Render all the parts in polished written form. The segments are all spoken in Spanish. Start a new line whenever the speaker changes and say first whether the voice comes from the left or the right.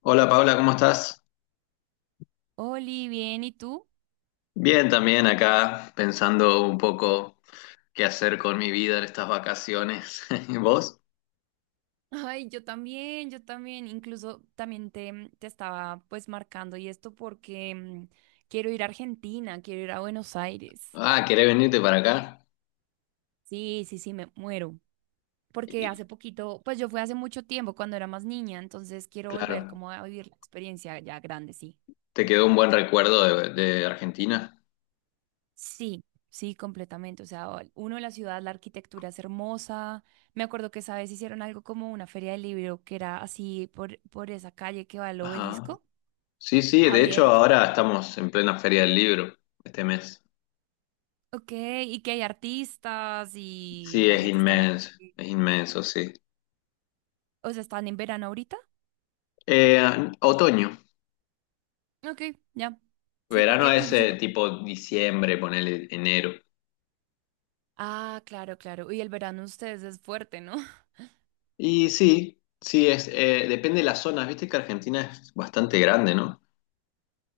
left: Hola Paula, ¿cómo estás?
right: Oli, bien, ¿y tú?
left: Bien, también acá pensando un poco qué hacer con mi vida en estas vacaciones. ¿Vos?
right: Ay, yo también, incluso también te estaba pues marcando y esto porque quiero ir a Argentina, quiero ir a Buenos Aires.
left: Ah, ¿querés venirte para acá?
right: Sí, sí, sí, me muero. Porque
left: Y,
right: hace poquito, pues yo fui hace mucho tiempo cuando era más niña, entonces quiero volver
left: claro,
right: como a vivir la experiencia ya grande, sí.
left: ¿te quedó un buen recuerdo de Argentina?
right: Sí, sí, completamente. O sea, uno, la ciudad, la arquitectura es hermosa. Me acuerdo que esa vez hicieron algo como una feria del libro que era así por esa calle que va al
left: Ajá.
right: obelisco.
left: Sí, sí, de hecho
right: Abierto.
left: ahora estamos en plena Feria del Libro este mes.
right: Ok, y que hay artistas y
left: Sí,
right: la gente está en la calle.
left: es inmenso, sí.
right: O sea, ¿están en verano ahorita?
left: Eh, Otoño,
right: Ok, ya. Sí,
left: verano
right: porque,
left: es
right: uy, sí, porque...
left: tipo diciembre, ponele enero.
right: Ah, claro, claro. Uy, el verano ustedes es fuerte, ¿no?
left: Y sí, sí, es, depende de las zonas. Viste que Argentina es bastante grande, ¿no?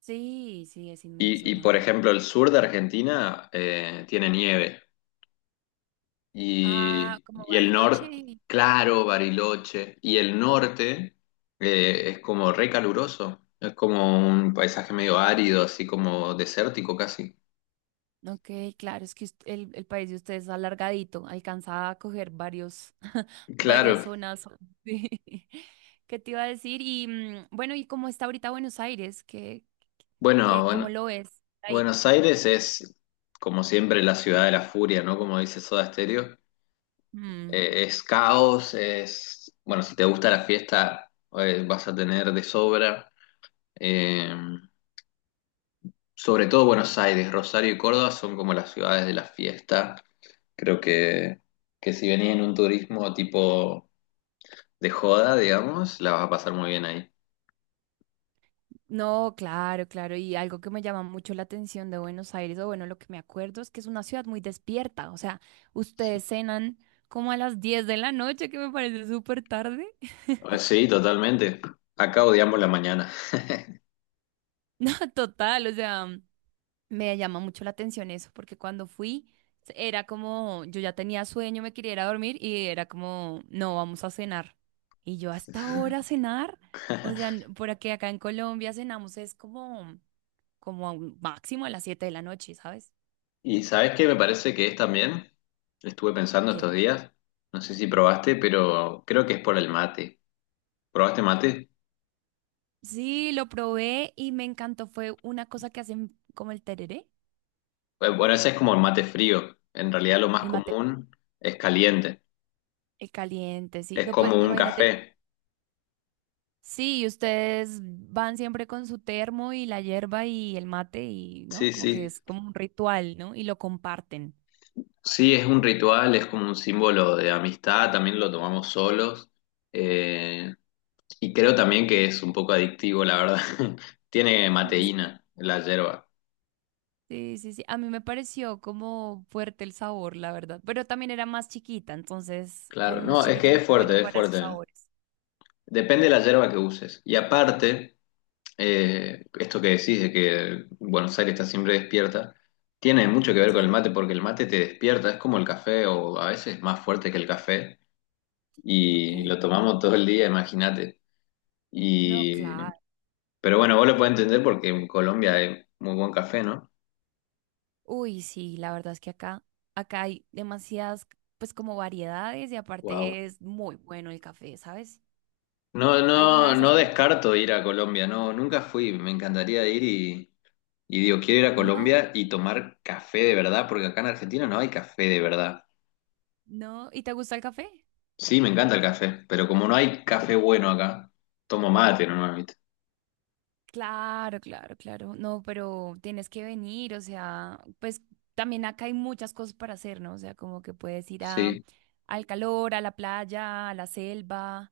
right: Sí, sí, es inmenso,
left: Por
right: ajá.
left: ejemplo, el sur de Argentina tiene nieve.
right: Ah,
left: Y,
right: como
left: y el norte,
right: Bariloche.
left: claro, Bariloche. Y el norte es como re caluroso. Es como un paisaje medio árido, así como desértico casi.
right: Ok, claro, es que el país de ustedes es alargadito, alcanza a coger varios, varias
left: Claro.
right: zonas. Sí. ¿Qué te iba a decir? Y bueno, ¿y cómo está ahorita Buenos Aires?
left: Bueno,
right: Cómo
left: bueno,
right: lo ves?
left: Buenos Aires es, como siempre, la ciudad de la furia, ¿no? Como dice Soda Stereo.
right: Mm.
left: Es caos, es, bueno, si te gusta la fiesta, vas a tener de sobra. Eh, Sobre todo Buenos Aires, Rosario y Córdoba son como las ciudades de la fiesta. Creo que si venís en un turismo tipo de joda, digamos, la vas a pasar muy bien ahí.
right: No, claro, claro. Y algo que me llama mucho la atención de Buenos Aires, o bueno, lo que me acuerdo es que es una ciudad muy despierta. O sea,
left: Sí,
right: ustedes cenan como a las 10 de la noche, que me parece súper tarde.
left: Sí, totalmente. Acá odiamos la mañana.
right: No, total, o sea, me llama mucho la atención eso, porque cuando fui era como, yo ya tenía sueño, me quería ir a dormir y era como, no, vamos a cenar. Y yo hasta ahora cenar, o sea, por aquí acá en Colombia cenamos es como, como a un máximo a las 7 de la noche, ¿sabes?
left: ¿Y sabes qué me parece que es también? Estuve pensando
right: ¿Qué?
left: estos días, no sé si probaste, pero creo que es por el mate. ¿Probaste mate?
right: Sí, lo probé y me encantó. Fue una cosa que hacen como el tereré,
left: Bueno, ese es como el mate frío. En realidad lo más
right: el mate
left: común es caliente.
right: el caliente, sí.
left: Es
right: No, pues
left: como un
right: imagínate,
left: café.
right: sí, ustedes van siempre con su termo y la hierba y el mate y, ¿no?
left: Sí,
right: Como que
left: sí.
right: es como un ritual, ¿no? Y lo comparten.
left: Sí, es un ritual, es como un símbolo de amistad. También lo tomamos solos. Eh, y creo también que es un poco adictivo, la verdad. Tiene mateína la yerba.
right: Sí, sí, sí. A mí me pareció como fuerte el sabor, la verdad. Pero también era más chiquita, entonces
left: Claro,
right: cuando uno es
left: no, es
right: chiquito
left: que
right: no
left: es
right: es bueno
left: fuerte, es
right: para sus
left: fuerte.
right: sabores.
left: Depende de la
right: Sí.
left: yerba que uses. Y aparte... esto que decís de que Buenos Aires está siempre despierta, tiene mucho que ver con el
right: Sí,
left: mate porque el mate te despierta, es como el café o a veces más fuerte que el café
right: ok.
left: y lo tomamos todo el día, imagínate.
right: No,
left: Y,
right: claro.
left: pero bueno, vos lo podés entender porque en Colombia hay muy buen café, ¿no?
right: Uy, sí, la verdad es que acá, acá hay demasiadas, pues como variedades y
left: Wow.
right: aparte es muy bueno el café, ¿sabes?
left: No,
right: ¿Alguna
left: no,
right: vez has
left: no
right: venido?
left: descarto ir a Colombia, no, nunca fui, me encantaría ir y digo, quiero ir a
right: No,
left: Colombia y tomar café de verdad porque acá en Argentina no hay café de verdad.
right: no. ¿Y te gusta el café?
left: Sí, me encanta el café, pero como no hay café bueno acá, tomo mate nomás, ¿viste?
right: Claro, claro, claro. No, pero tienes que venir, o sea, pues también acá hay muchas cosas para hacer, ¿no? O sea, como que puedes ir a,
left: Sí.
right: al calor, a la playa, a la selva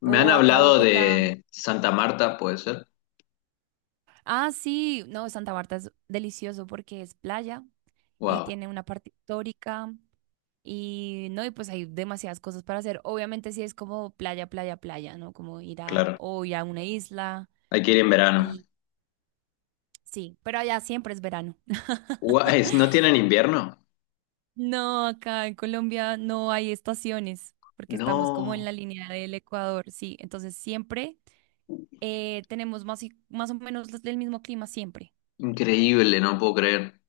left: Me han
right: o acá a
left: hablado
right: Bogotá.
left: de Santa Marta, ¿puede ser?
right: Ah, sí, no, Santa Marta es delicioso porque es playa y
left: Wow,
right: tiene una parte histórica. Y no, y pues hay demasiadas cosas para hacer. Obviamente sí es como playa, playa, playa, ¿no? Como ir a
left: claro.
right: hoy a una isla
left: Hay que ir en verano.
right: y sí, pero allá siempre es verano.
left: Guay, ¿no tienen invierno?
right: No, acá en Colombia no hay estaciones porque estamos como en
left: No,
right: la línea del Ecuador, sí. Entonces siempre tenemos más, más o menos el mismo clima siempre.
left: increíble, no puedo creer.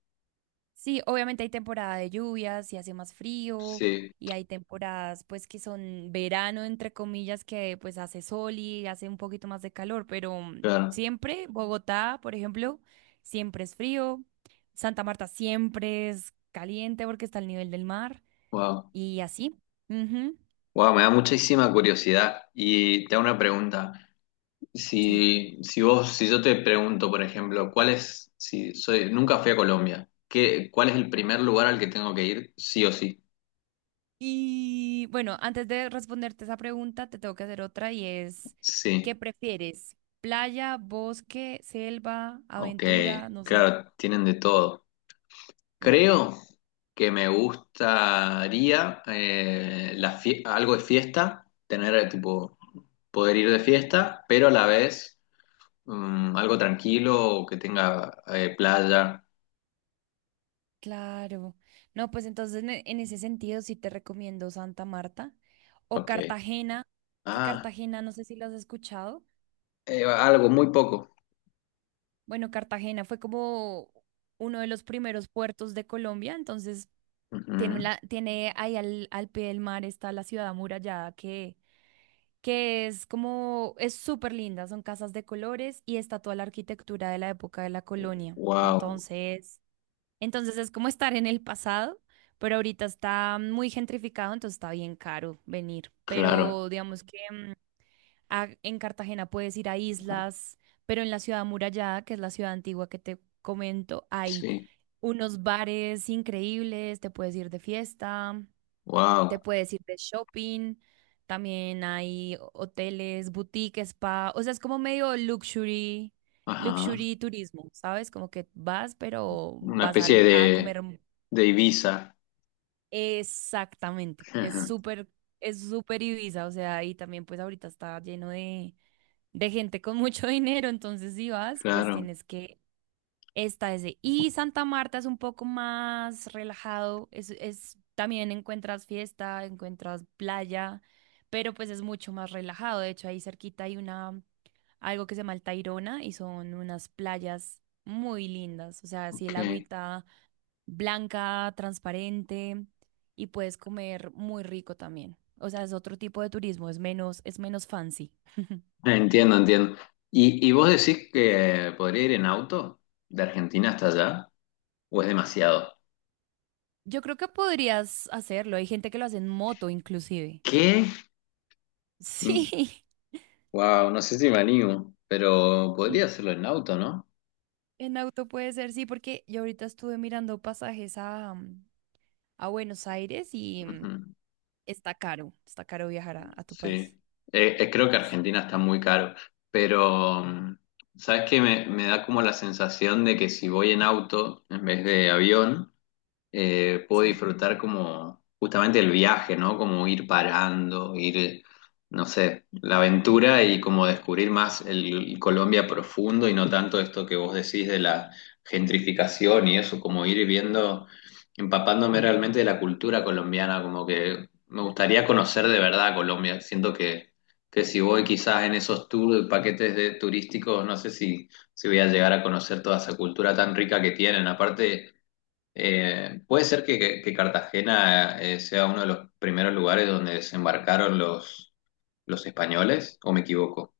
right: Sí, obviamente hay temporada de lluvias y hace más frío
left: Sí,
right: y hay temporadas pues que son verano entre comillas que pues hace sol y hace un poquito más de calor, pero
left: claro.
right: siempre Bogotá, por ejemplo, siempre es frío, Santa Marta siempre es caliente porque está al nivel del mar
left: Wow.
right: y así. Ujú,
left: Wow, me da muchísima curiosidad. Y te hago una pregunta.
right: sí.
left: Si, si yo te pregunto, por ejemplo, si soy, nunca fui a Colombia, ¿cuál es el primer lugar al que tengo que ir, sí o sí?
right: Y bueno, antes de responderte esa pregunta, te tengo que hacer otra y es,
left: Sí,
right: ¿qué prefieres? ¿Playa, bosque, selva,
left: ok,
right: aventura? No sé.
left: claro, tienen de todo.
right: Sí,
left: Creo que me gustaría algo de fiesta, tener tipo poder ir de fiesta, pero a la vez algo tranquilo que tenga playa.
right: claro. No, pues entonces en ese sentido sí te recomiendo Santa Marta o
left: Ok.
right: Cartagena, que
left: Ah,
right: Cartagena, no sé si lo has escuchado.
left: algo muy poco.
right: Bueno, Cartagena fue como uno de los primeros puertos de Colombia, entonces tiene, la, tiene ahí al pie del mar está la ciudad amurallada que es como, es súper linda, son casas de colores y está toda la arquitectura de la época de la colonia.
left: Wow,
right: Entonces... entonces es como estar en el pasado, pero ahorita está muy gentrificado, entonces está bien caro venir.
left: claro,
right: Pero digamos que en Cartagena puedes ir a islas, pero en la ciudad amurallada, que es la ciudad antigua que te comento, hay
left: sí,
right: unos bares increíbles, te puedes ir de fiesta, te
left: wow,
right: puedes ir de shopping, también hay hoteles, boutique, spa, o sea, es como medio luxury.
left: ajá,
right: Luxury turismo, ¿sabes? Como que vas, pero
left: una
right: vas a,
left: especie
right: a comer.
left: de Ibiza.
right: Exactamente, es súper Ibiza, o sea, y también pues ahorita está lleno de gente con mucho dinero, entonces si vas, pues
left: Claro,
right: tienes que, esta es de, y Santa Marta es un poco más relajado, es, también encuentras fiesta, encuentras playa, pero pues es mucho más relajado, de hecho ahí cerquita hay una, algo que se llama el Tayrona y son unas playas muy lindas, o sea, si el
left: ok.
right: agüita blanca, transparente y puedes comer muy rico también. O sea, es otro tipo de turismo, es menos fancy.
left: Entiendo, entiendo. ¿Y vos decís que podría ir en auto de Argentina hasta allá? ¿O es demasiado?
right: Yo creo que podrías hacerlo. Hay gente que lo hace en moto, inclusive.
left: ¿Qué?
right: Sí,
left: Wow, no sé si me animo, pero
right: Mm,
left: podría hacerlo en auto, ¿no?
right: en auto puede ser, sí, porque yo ahorita estuve mirando pasajes a, a Buenos Aires y
left: Ujú,
right: está caro viajar a tu
left: sí.
right: país.
left: Creo que
right: S-
left: Argentina está muy caro, pero ¿sabes qué? Me da como la sensación de que si voy en auto en vez de avión, puedo
right: sí,
left: disfrutar como justamente el viaje, ¿no? Como ir parando, ir, no sé, la aventura y como descubrir más el Colombia profundo y no tanto esto que vos decís de la gentrificación y eso, como ir viendo, empapándome realmente de la cultura colombiana, como que me gustaría conocer de verdad Colombia. Siento que si voy quizás en esos tours, paquetes de turísticos, no sé si, si voy a llegar a conocer toda esa cultura tan rica que tienen. Aparte, puede ser que Cartagena sea uno de los primeros lugares donde desembarcaron los españoles, ¿o me equivoco?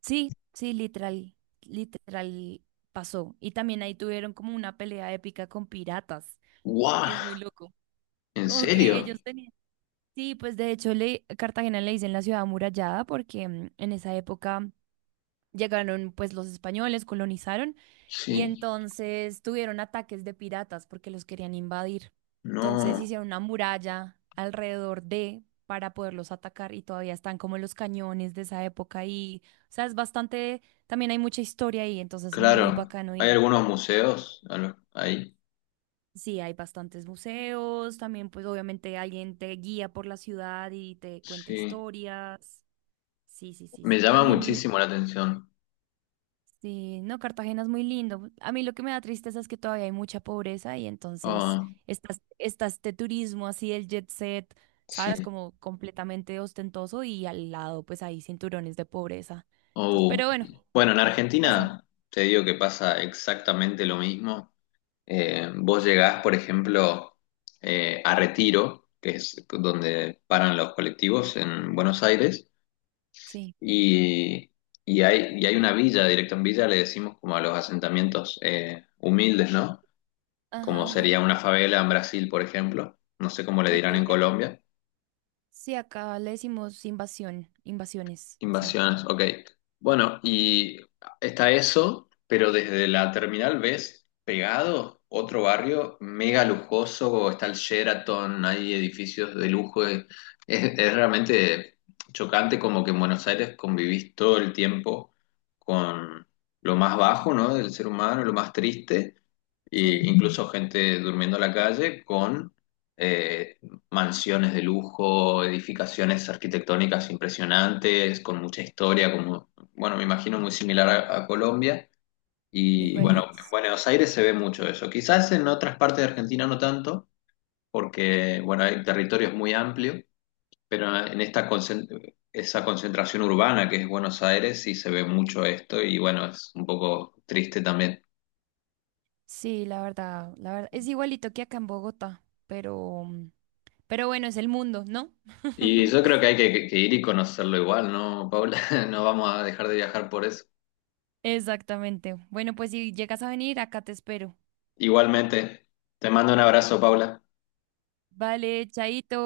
right: sí, sí, literal, literal pasó. Y también ahí tuvieron como una pelea épica con piratas.
left: ¡Guau!
right: Es muy loco.
left: ¿En
right: Como que
left: serio?
right: ellos tenían. Sí, pues de hecho le, Cartagena le dicen la ciudad amurallada porque en esa época llegaron pues los españoles, colonizaron y
left: Sí,
right: entonces tuvieron ataques de piratas porque los querían invadir. Entonces
left: no,
right: hicieron una muralla alrededor de para poderlos atacar y todavía están como los cañones de esa época y, o sea, es bastante, también hay mucha historia ahí, entonces muy
left: claro.
right: bacano.
left: Hay algunos museos ahí.
right: Sí, hay bastantes museos, también pues obviamente alguien te guía por la ciudad y te cuenta
left: Sí,
right: historias. Sí, sí, sí,
left: me
right: sí.
left: llama
right: También,
left: muchísimo la atención.
right: sí, no, Cartagena es muy lindo. A mí lo que me da tristeza es que todavía hay mucha pobreza y entonces
left: Ah,
right: está, está este turismo así, el jet set,
left: sí.
right: ¿sabes? Como completamente ostentoso y al lado pues hay cinturones de pobreza. Entonces,
left: Oh.
right: pero bueno,
left: Bueno, en
right: pasan.
left: Argentina te digo que pasa exactamente lo mismo. Vos llegás, por ejemplo, a Retiro, que es donde paran los colectivos en Buenos Aires,
right: Sí.
left: y, y hay una villa, directo en villa le decimos como a los asentamientos humildes, ¿no?
right: Ajá,
left: Como sería
right: ajá.
left: una favela en Brasil, por ejemplo, no sé cómo le
right: Ok,
left: dirán en
right: ya.
left: Colombia,
right: Sí, acá le decimos invasión, invasiones, sí.
left: Invasiones, ok. Bueno, y está eso, pero desde la terminal ves pegado otro barrio mega lujoso, está el Sheraton, hay edificios de lujo, es, es realmente chocante como que en Buenos Aires convivís todo el tiempo con lo más bajo, ¿no? Del ser humano, lo más triste. Y
right: Sí.
left: incluso gente durmiendo en la calle con eh, mansiones de lujo, edificaciones arquitectónicas impresionantes, con mucha historia, como, bueno, me imagino muy similar a Colombia. Y bueno, en
right: Igualito.
left: Buenos Aires se ve mucho eso. Quizás en otras partes de Argentina no tanto, porque, bueno, el territorio es muy amplio, pero en esta esa concentración urbana que es Buenos Aires sí se ve mucho esto y, bueno, es un poco triste también.
right: Sí, la verdad, es igualito que acá en Bogotá, pero, pero bueno, es el mundo, ¿no?
left: Y yo creo que hay que ir y conocerlo igual, ¿no, Paula? No vamos a dejar de viajar por eso.
right: Exactamente. Bueno, pues si llegas a venir, acá te espero.
left: Igualmente, te mando un abrazo, Paula.
right: Vale, chaito.